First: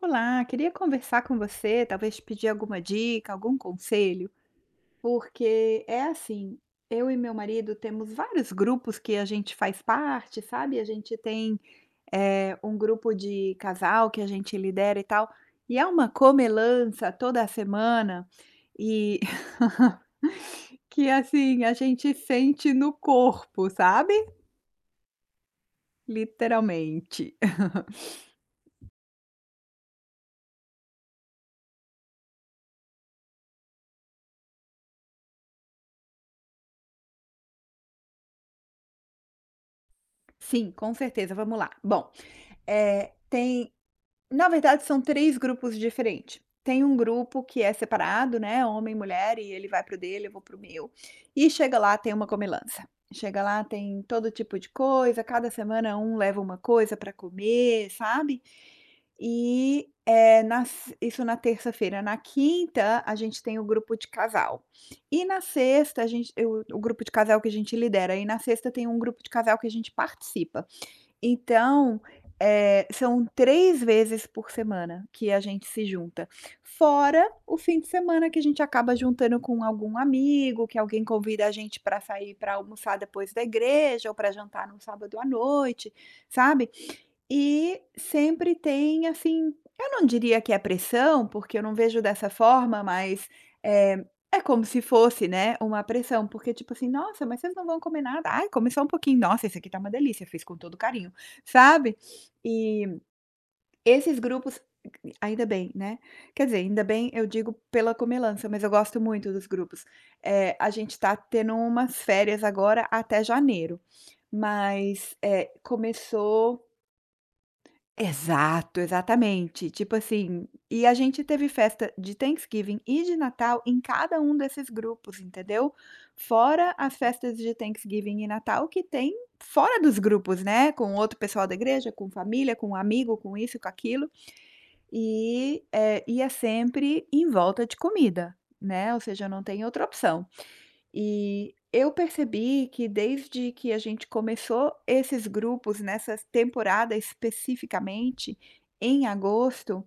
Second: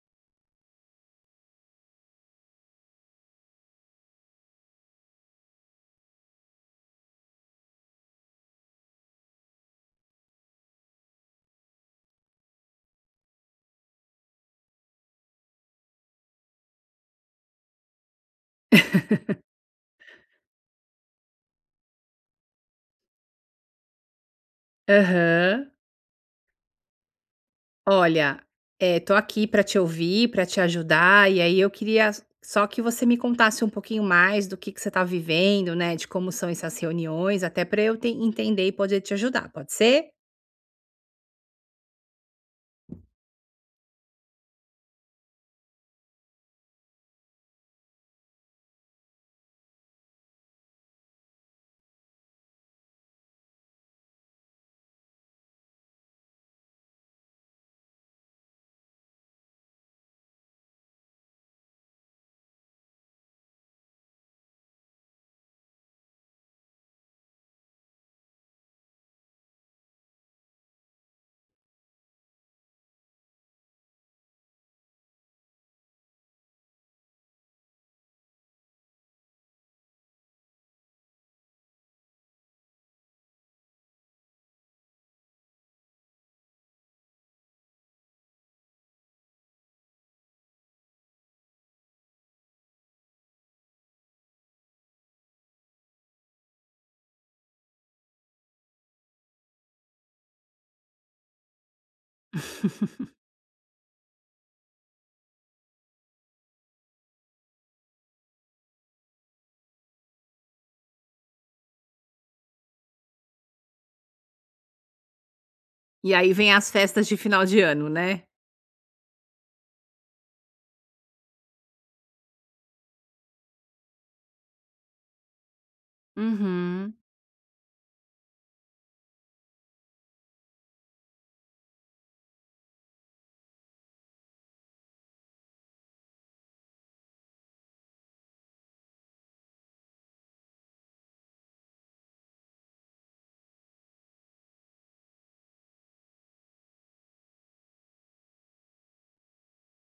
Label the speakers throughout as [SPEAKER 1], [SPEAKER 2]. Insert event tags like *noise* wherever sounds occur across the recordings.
[SPEAKER 1] Olá, queria conversar com você, talvez pedir alguma dica, algum conselho, porque é assim, eu e meu marido temos vários grupos que a gente faz parte, sabe? A gente tem um grupo de casal que a gente lidera e tal, e é uma comelança toda semana, e
[SPEAKER 2] *laughs*
[SPEAKER 1] *laughs* que assim, a gente sente no corpo, sabe?
[SPEAKER 2] Aham.
[SPEAKER 1] Literalmente. *laughs*
[SPEAKER 2] Olha, tô aqui pra te ouvir, pra te ajudar, e aí eu queria só que você me contasse um pouquinho mais do que você tá vivendo, né, de como são essas reuniões, até pra eu te entender e poder te ajudar, pode ser?
[SPEAKER 1] Sim, com certeza. Vamos lá. Bom, eh, tem na verdade, são 3 grupos diferentes. Tem um grupo que é separado, né, homem e mulher, e ele vai pro dele, eu vou pro meu. E chega lá, tem uma comilança. Chega lá, tem todo tipo de coisa, cada semana um leva uma coisa para comer, sabe. E, eh, nas isso na terça-feira. Na quinta, a gente tem o grupo de casal. E na sexta, a gente eu o grupo de casal que a gente lidera, e na sexta tem um grupo de casal que a gente participa. Então, são 3 vezes por semana que a gente se junta, fora o fim de semana que a gente acaba juntando com algum amigo, que alguém convida a gente para sair para almoçar depois da igreja ou para jantar no sábado à noite, sabe. E sempre tem, assim, eu não diria que é pressão, porque eu não vejo dessa forma, mas, é é como se fosse, né, uma pressão, porque tipo assim: "Nossa, mas vocês não vão comer nada? Ai, come só um pouquinho. Nossa, esse aqui tá uma delícia, fiz com todo carinho", sabe?
[SPEAKER 2] *laughs*
[SPEAKER 1] E esses grupos ainda bem, né, quer dizer, ainda bem eu digo pela comelância, mas eu gosto muito dos grupos. A gente tá tendo umas férias agora até janeiro. Mas, eh,
[SPEAKER 2] E aí vem
[SPEAKER 1] começou
[SPEAKER 2] as festas de final de ano, né?
[SPEAKER 1] Exato, exatamente. Tipo assim, e a gente teve festa de Thanksgiving e de Natal em cada um desses grupos, entendeu? Fora as
[SPEAKER 2] Uhum.
[SPEAKER 1] festas de Thanksgiving e Natal que tem fora dos grupos, né? Com outro pessoal da igreja, com família, com amigo, com isso, com aquilo. E é sempre em volta de comida, né? Ou seja, não tem outra opção. E eu percebi que desde que a gente começou esses grupos nessa temporada especificamente, em agosto,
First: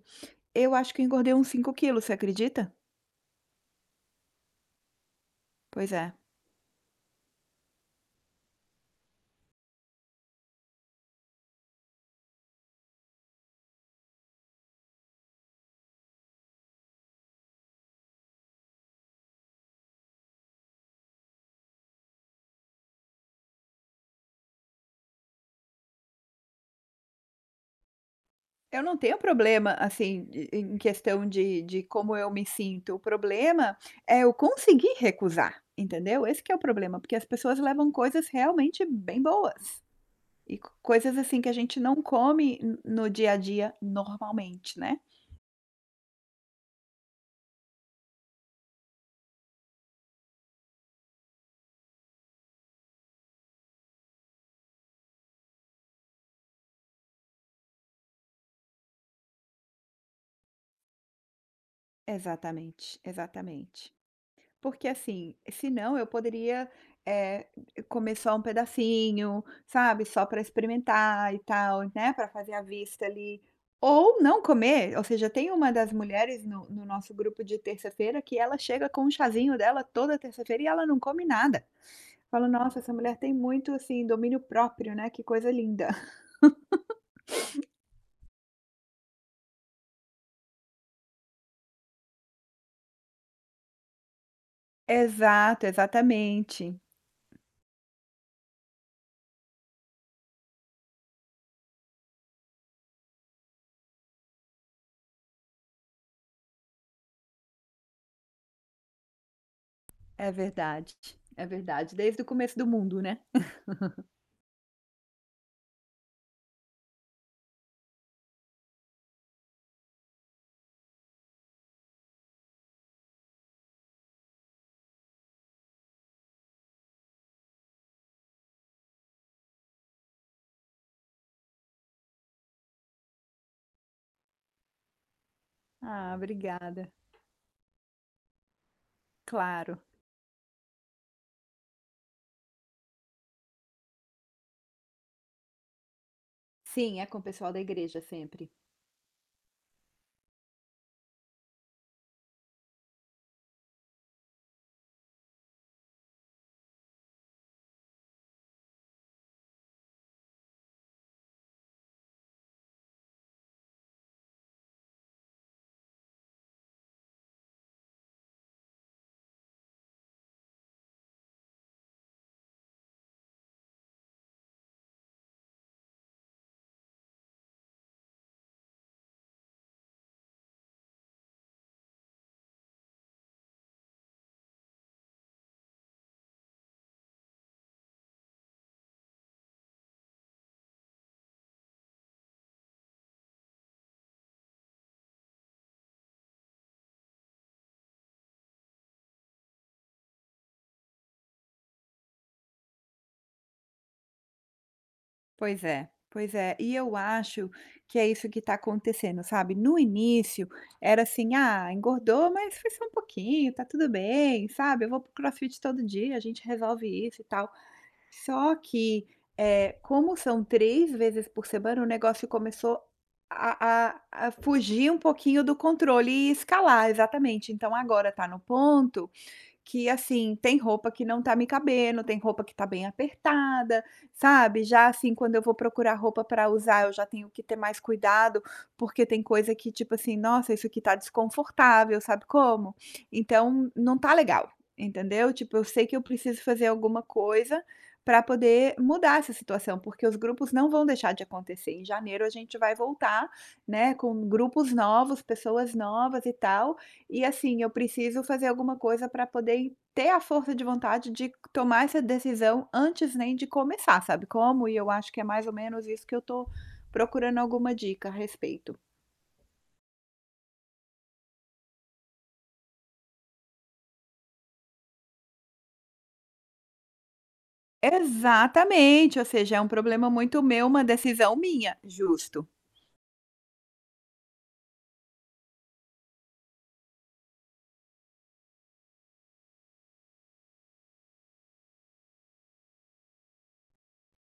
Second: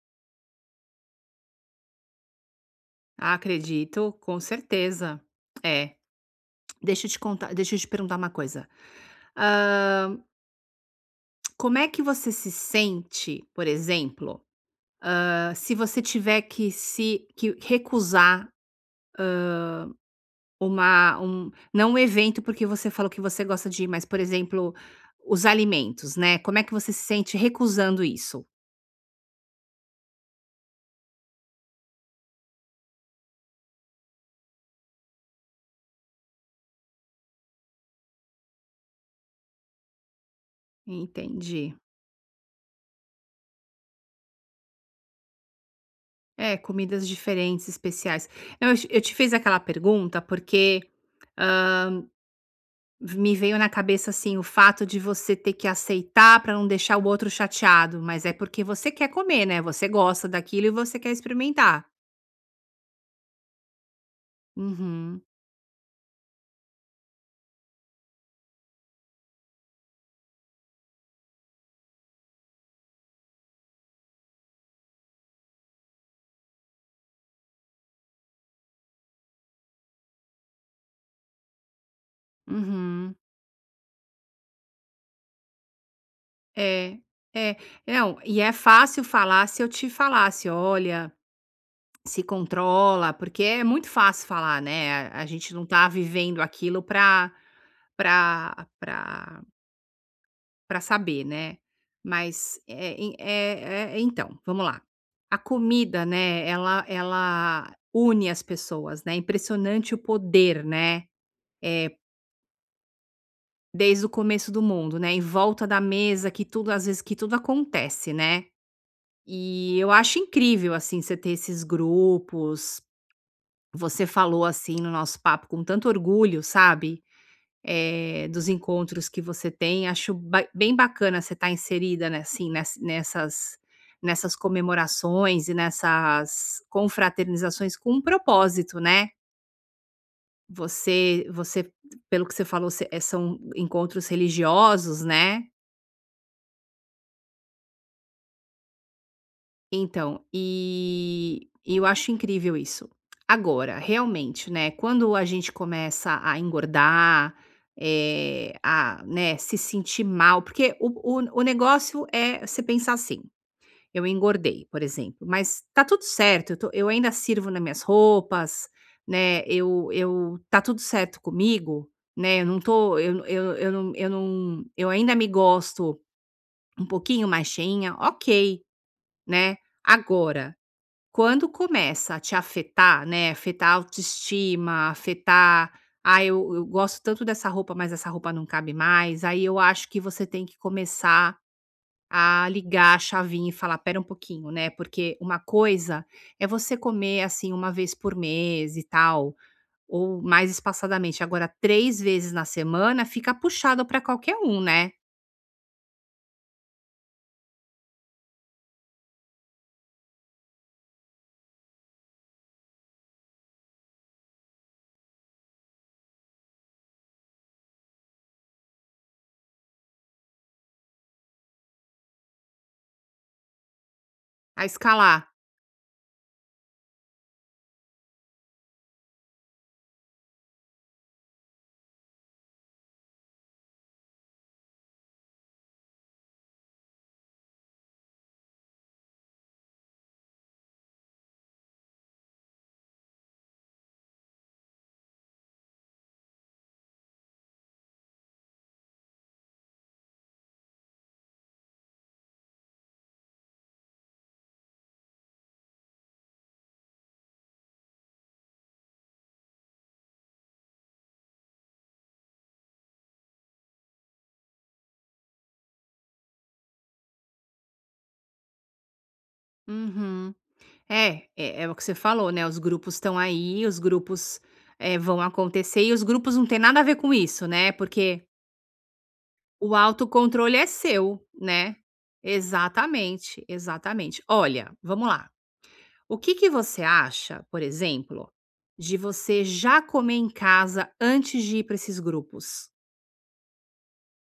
[SPEAKER 1] eu acho que eu engordei uns 5 quilos, você acredita?
[SPEAKER 2] Ah, acredito, com certeza.
[SPEAKER 1] Pois
[SPEAKER 2] É.
[SPEAKER 1] é.
[SPEAKER 2] Deixa eu te perguntar uma coisa. Como é que você se sente, por exemplo, se você tiver que recusar uma um não um evento, porque você falou que você gosta de ir, mas, por exemplo, os alimentos, né, como é que você se sente recusando isso?
[SPEAKER 1] Eu não tenho problema, assim, e em questão de como eu me sinto, o problema é eu conseguir recusar, entendeu? Esse que é o problema, porque as pessoas levam coisas realmente bem boas, e coisas assim que a
[SPEAKER 2] Entendi.
[SPEAKER 1] gente não come no dia a dia normalmente, né.
[SPEAKER 2] É, comidas diferentes, especiais. Não, eu te fiz aquela pergunta porque, ah, me veio na cabeça, assim, o fato de você ter que aceitar para não deixar o outro chateado, mas é porque você quer comer, né, você gosta daquilo e você quer experimentar.
[SPEAKER 1] Exatamente, exatamente. Porque
[SPEAKER 2] Uhum,
[SPEAKER 1] assim, senão eu poderia, eh, comer só um pedacinho, sabe, só para experimentar e tal, né, para fazer a vista ali, ou não comer, ou seja, tem uma das mulheres no nosso grupo de terça-feira que ela chega com um chazinho dela toda terça-feira e ela não come nada. Falo: "Nossa, essa mulher
[SPEAKER 2] uhum.
[SPEAKER 1] tem muito, assim, domínio próprio, né, que coisa linda". *laughs*
[SPEAKER 2] É, é. Não, e é fácil falar se eu te falasse: "Olha, se controla", porque é muito fácil falar, né, a gente
[SPEAKER 1] Exato,
[SPEAKER 2] não tá vivendo
[SPEAKER 1] exatamente.
[SPEAKER 2] aquilo pra pra pra saber, né. Mas, então, vamos lá. A comida, né, ela une as pessoas, né, é impressionante o
[SPEAKER 1] É
[SPEAKER 2] poder,
[SPEAKER 1] verdade,
[SPEAKER 2] né,
[SPEAKER 1] é verdade,
[SPEAKER 2] eh
[SPEAKER 1] desde o começo do mundo, né.
[SPEAKER 2] Desde o começo do mundo, né, em volta da mesa que tudo acontece, né. E eu acho incrível, assim, você ter esses grupos. Você falou, assim, no nosso papo com tanto orgulho, sabe, dos encontros que você tem. Acho ba bem bacana você estar inserida, né, assim, nessas comemorações e
[SPEAKER 1] Ah,
[SPEAKER 2] nessas
[SPEAKER 1] obrigada.
[SPEAKER 2] confraternizações com um propósito, né.
[SPEAKER 1] Claro.
[SPEAKER 2] Você você Pelo que você falou, você são encontros religiosos, né.
[SPEAKER 1] Sim, é com o pessoal da igreja sempre.
[SPEAKER 2] Então, eu acho incrível isso. Agora, realmente, né, quando a gente começa a engordar, né, se sentir mal, porque o negócio é você pensar assim: "Eu engordei", por exemplo, mas tá tudo certo, eu ainda sirvo nas minhas roupas, né, eu tá tudo certo comigo, né, eu não tô eu não eu não eu ainda me gosto um pouquinho mais cheinha, ok, né. Agora quando começa a te afetar, né, afetar a autoestima, afetar: "Ah, eu gosto tanto dessa roupa, mas essa roupa não cabe mais", aí eu acho que você tem que começar a ligar a chavinha e falar: "Espera um pouquinho", né, porque uma coisa é você comer, assim, uma vez por mês e tal, ou mais espaçadamente, agora 3 vezes na semana fica puxado para qualquer um, né,
[SPEAKER 1] Pois é, pois é. E eu acho que é isso que está acontecendo, sabe. No início era assim: "Ah, engordou, mas foi só um pouquinho, tá tudo bem", sabe. "Eu vou para o crossfit todo dia, a gente resolve isso e tal". Só que, como são 3 vezes por semana, o negócio começou a a a
[SPEAKER 2] a
[SPEAKER 1] fugir um
[SPEAKER 2] escalar.
[SPEAKER 1] pouquinho do controle e escalar, exatamente. Então agora tá no ponto que assim, tem roupa que não tá me cabendo, tem roupa que tá bem apertada, sabe? Já assim, quando eu vou procurar roupa pra usar, eu já tenho que ter mais cuidado, porque tem coisa que, tipo assim, nossa, isso aqui tá desconfortável, sabe como? Então, não tá legal, entendeu? Tipo, eu sei que eu preciso fazer alguma coisa para poder mudar essa situação, porque os grupos não vão deixar de acontecer. Em janeiro a gente vai voltar, né, com grupos novos, pessoas novas e tal, e assim, eu preciso fazer alguma coisa para poder ter a força de vontade de tomar essa decisão antes nem de começar, sabe como? E eu acho que é mais ou menos isso que eu tô procurando alguma dica a respeito.
[SPEAKER 2] Uhum. É, é é o que você falou, né, os grupos estão aí, os grupos, vão acontecer e os grupos não tem nada a ver com isso, né, porque
[SPEAKER 1] Exatamente, ou seja, é um
[SPEAKER 2] o
[SPEAKER 1] problema muito
[SPEAKER 2] autocontrole
[SPEAKER 1] meu,
[SPEAKER 2] é
[SPEAKER 1] uma
[SPEAKER 2] seu,
[SPEAKER 1] decisão minha.
[SPEAKER 2] né.
[SPEAKER 1] Justo.
[SPEAKER 2] Exatamente, exatamente. Olha, vamos lá, o que que você acha, por exemplo, de você já comer em casa antes de ir para esses grupos?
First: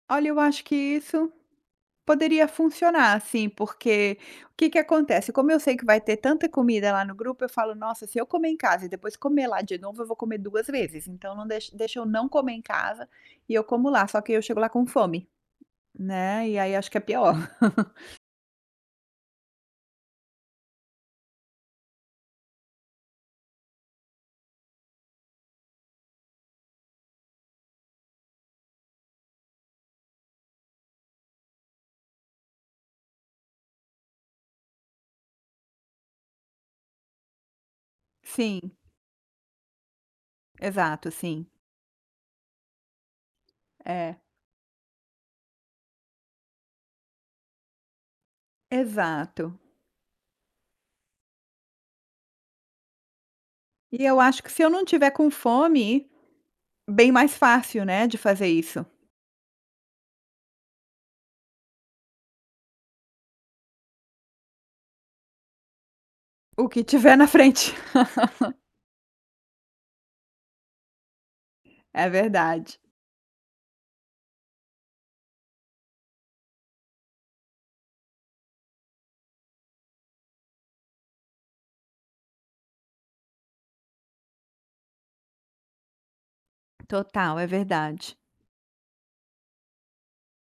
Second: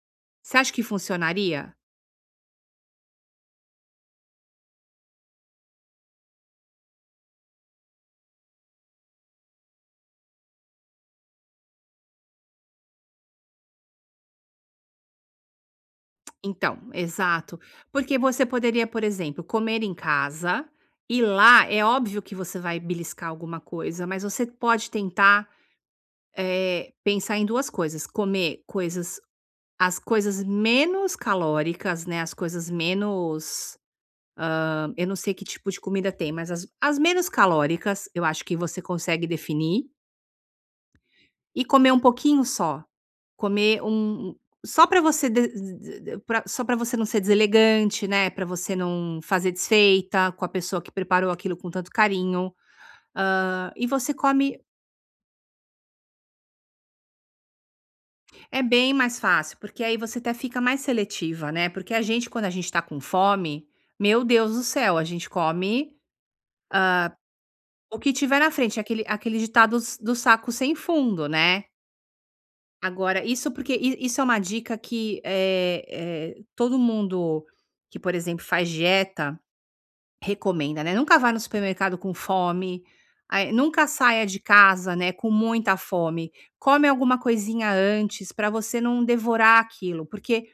[SPEAKER 1] Olha, eu
[SPEAKER 2] Você
[SPEAKER 1] acho
[SPEAKER 2] acha
[SPEAKER 1] que
[SPEAKER 2] que
[SPEAKER 1] isso
[SPEAKER 2] funcionaria?
[SPEAKER 1] poderia funcionar, assim, porque o que que acontece, como eu sei que vai ter tanta comida lá no grupo, eu falo: "Nossa, se eu comer em casa e depois comer lá de novo, eu vou comer 2 vezes, então não deixa eu não comer em casa e eu como lá", só que eu chego lá com fome, né, e aí
[SPEAKER 2] Então,
[SPEAKER 1] acho que é pior.
[SPEAKER 2] exato.
[SPEAKER 1] *laughs*
[SPEAKER 2] Porque você poderia, por exemplo, comer em casa e lá é óbvio que você vai beliscar alguma coisa, mas você pode tentar pensar em duas coisas: comer coisas, as coisas menos calóricas, né? As coisas menos. Eu não sei que tipo de comida tem, mas as menos calóricas, eu acho que
[SPEAKER 1] Sim,
[SPEAKER 2] você consegue definir.
[SPEAKER 1] exato, sim.
[SPEAKER 2] E comer um pouquinho só. Comer
[SPEAKER 1] É,
[SPEAKER 2] um só para você de pra só para você não ser deselegante, né, para você não fazer
[SPEAKER 1] exato.
[SPEAKER 2] desfeita com a pessoa que preparou aquilo com tanto carinho. E
[SPEAKER 1] E
[SPEAKER 2] você
[SPEAKER 1] eu acho que
[SPEAKER 2] come
[SPEAKER 1] se eu não tiver com fome, bem mais fácil, né, de fazer
[SPEAKER 2] é
[SPEAKER 1] isso.
[SPEAKER 2] bem mais fácil, porque aí você até fica mais seletiva, né, porque a gente, quando a gente tá com fome, meu Deus do céu, a gente come
[SPEAKER 1] O que tiver na frente.
[SPEAKER 2] o
[SPEAKER 1] *laughs*
[SPEAKER 2] que tiver na frente, aquele ditado s do saco sem fundo, né.
[SPEAKER 1] É verdade.
[SPEAKER 2] Agora, isso porque i isso é uma dica que, todo mundo que, por exemplo, faz dieta recomenda, né. Nunca vá no supermercado com fome, aí nunca saia de casa, né, com muita fome. Come alguma
[SPEAKER 1] Total, é
[SPEAKER 2] coisinha
[SPEAKER 1] verdade.
[SPEAKER 2] antes para você não devorar aquilo, porque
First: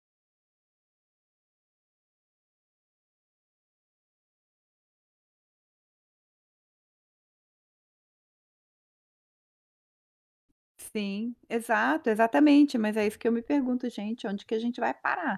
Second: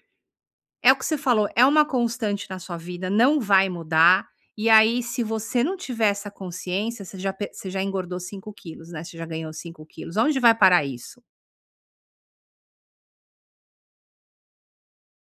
[SPEAKER 2] é o que você falou, é uma constante na sua vida, não vai mudar. E aí, se você não tiver essa consciência, você já engordou 5 quilos, né, você já ganhou 5 quilos. Onde vai parar isso?
[SPEAKER 1] Sim, exato, exatamente, mas é isso que eu me pergunto: "Gente, onde que a gente vai parar?".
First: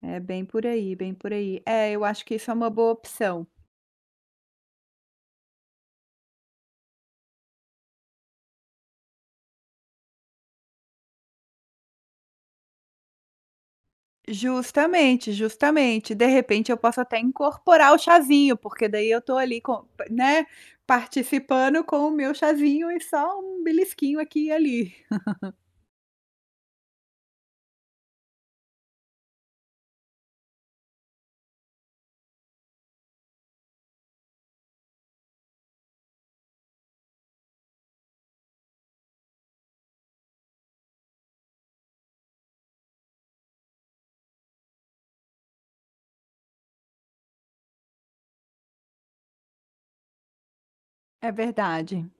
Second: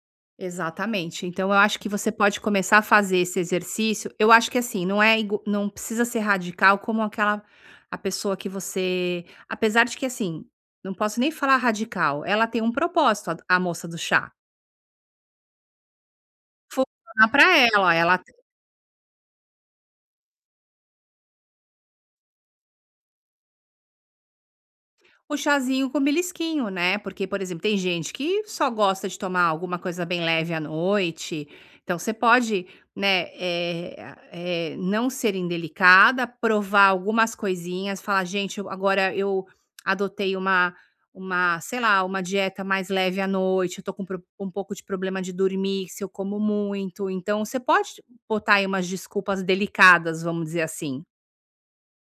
[SPEAKER 1] É bem por aí, bem
[SPEAKER 2] Exatamente.
[SPEAKER 1] por
[SPEAKER 2] Então, eu
[SPEAKER 1] aí.
[SPEAKER 2] acho que
[SPEAKER 1] É, eu
[SPEAKER 2] você
[SPEAKER 1] acho que
[SPEAKER 2] pode
[SPEAKER 1] isso é uma
[SPEAKER 2] começar a
[SPEAKER 1] boa
[SPEAKER 2] fazer esse
[SPEAKER 1] opção.
[SPEAKER 2] exercício. Eu acho que assim, não precisa ser radical como aquela a pessoa que você, apesar de que assim, não posso nem falar radical. Ela tem um propósito, a moça do chá.
[SPEAKER 1] Justamente, justamente. De repente eu posso até
[SPEAKER 2] Funciona para ela,
[SPEAKER 1] incorporar o
[SPEAKER 2] ela
[SPEAKER 1] chazinho, porque daí eu tô ali com, né, participando com o meu chazinho e só um belisquinho aqui e ali.
[SPEAKER 2] O chazinho com belisquinho, né, porque, por exemplo, tem gente que só gosta de tomar alguma coisa bem leve à noite, então você pode, né, não ser indelicada, provar algumas coisinhas, falar: "Gente, eu agora eu adotei uma sei lá, uma dieta mais leve à noite, eu tô com pro um pouco de problema de dormir, se eu como muito", então você pode botar aí umas desculpas delicadas, vamos dizer assim.
[SPEAKER 1] É verdade.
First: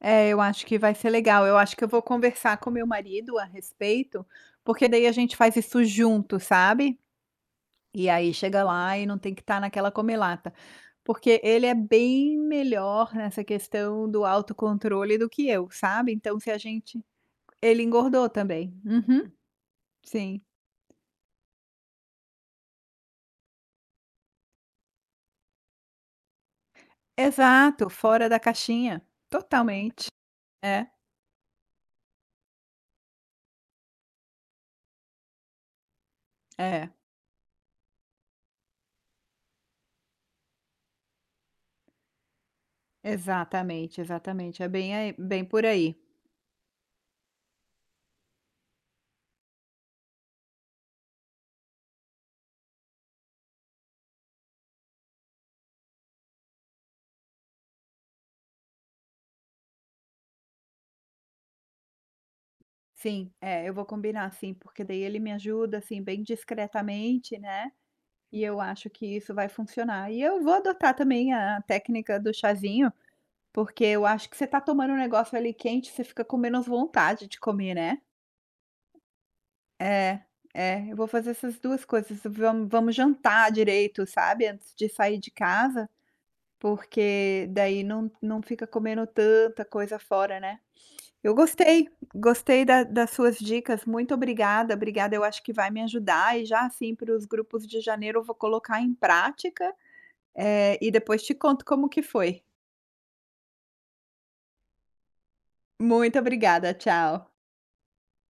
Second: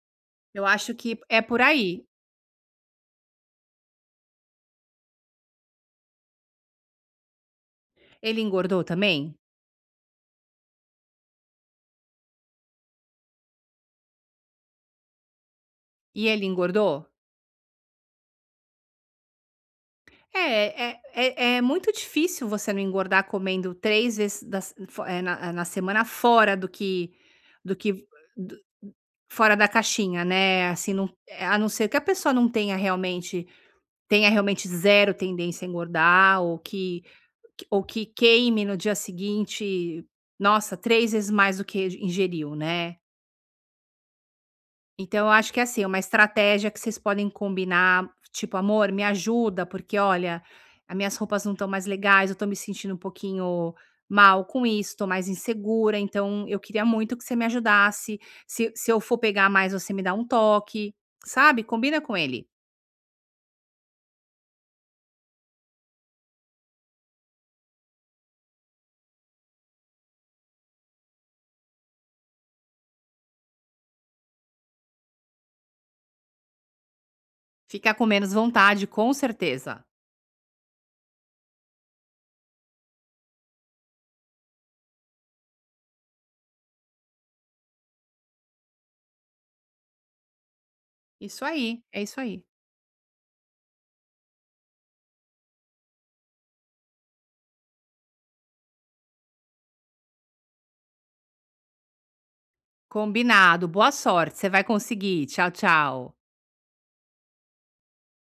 [SPEAKER 1] É, eu
[SPEAKER 2] Eu
[SPEAKER 1] acho que vai
[SPEAKER 2] acho
[SPEAKER 1] ser
[SPEAKER 2] que é
[SPEAKER 1] legal. Eu
[SPEAKER 2] por
[SPEAKER 1] acho que eu vou
[SPEAKER 2] aí.
[SPEAKER 1] conversar com meu marido a respeito, porque daí a gente faz isso junto, sabe? E aí
[SPEAKER 2] Ele
[SPEAKER 1] chega
[SPEAKER 2] engordou
[SPEAKER 1] lá e não tem
[SPEAKER 2] também?
[SPEAKER 1] que estar naquela "comelata", porque ele é bem melhor nessa questão do autocontrole do que eu, sabe.
[SPEAKER 2] E
[SPEAKER 1] Então
[SPEAKER 2] ele
[SPEAKER 1] se a gente
[SPEAKER 2] engordou?
[SPEAKER 1] ele engordou também. Uhum, sim.
[SPEAKER 2] É é é é muito difícil você não engordar comendo 3 vezes na na semana fora do que do
[SPEAKER 1] Exato,
[SPEAKER 2] que
[SPEAKER 1] fora da
[SPEAKER 2] do
[SPEAKER 1] caixinha,
[SPEAKER 2] fora da
[SPEAKER 1] totalmente.
[SPEAKER 2] caixinha, né,
[SPEAKER 1] É,
[SPEAKER 2] assim, não é, a não ser que a pessoa não tenha realmente tenha realmente zero tendência a engordar ou
[SPEAKER 1] é,
[SPEAKER 2] ou que queime no dia seguinte, nossa, 3 vezes mais do que ingeriu, né.
[SPEAKER 1] exatamente, exatamente, é bem aí
[SPEAKER 2] Então eu
[SPEAKER 1] bem
[SPEAKER 2] acho que, é
[SPEAKER 1] por
[SPEAKER 2] assim,
[SPEAKER 1] aí.
[SPEAKER 2] uma estratégia que vocês podem combinar, tipo: "Amor, me ajuda, porque olha, as minhas roupas não estão mais legais, eu tô me sentindo um pouquinho mal com isso, tô mais insegura, então eu queria muito que você me ajudasse. Se se eu for pegar mais, você me dá um toque", sabe, combina com ele.
[SPEAKER 1] Sim, é, eu vou combinar sim, porque daí ele me ajuda, assim, bem discretamente, né, e eu acho que isso vai funcionar. E eu vou adotar também a técnica do chazinho, porque eu acho que você tá tomando um negócio ali quente, você fica com menos vontade de comer,
[SPEAKER 2] Fica
[SPEAKER 1] né.
[SPEAKER 2] com menos vontade, com certeza.
[SPEAKER 1] É, é, eu vou fazer essas 2 coisas, vamos jantar direito, sabe, antes de sair de casa, porque daí não fica comendo tanta coisa fora, né. Eu
[SPEAKER 2] Isso aí,
[SPEAKER 1] gostei,
[SPEAKER 2] é isso aí.
[SPEAKER 1] gostei da das suas dicas, muito obrigada, obrigada, eu acho que vai me ajudar e já, assim, para os grupos de janeiro eu vou colocar em prática, e depois te conto como que foi.
[SPEAKER 2] Combinado, boa sorte, você vai conseguir. Tchau, tchau.
[SPEAKER 1] Muito obrigada, tchau.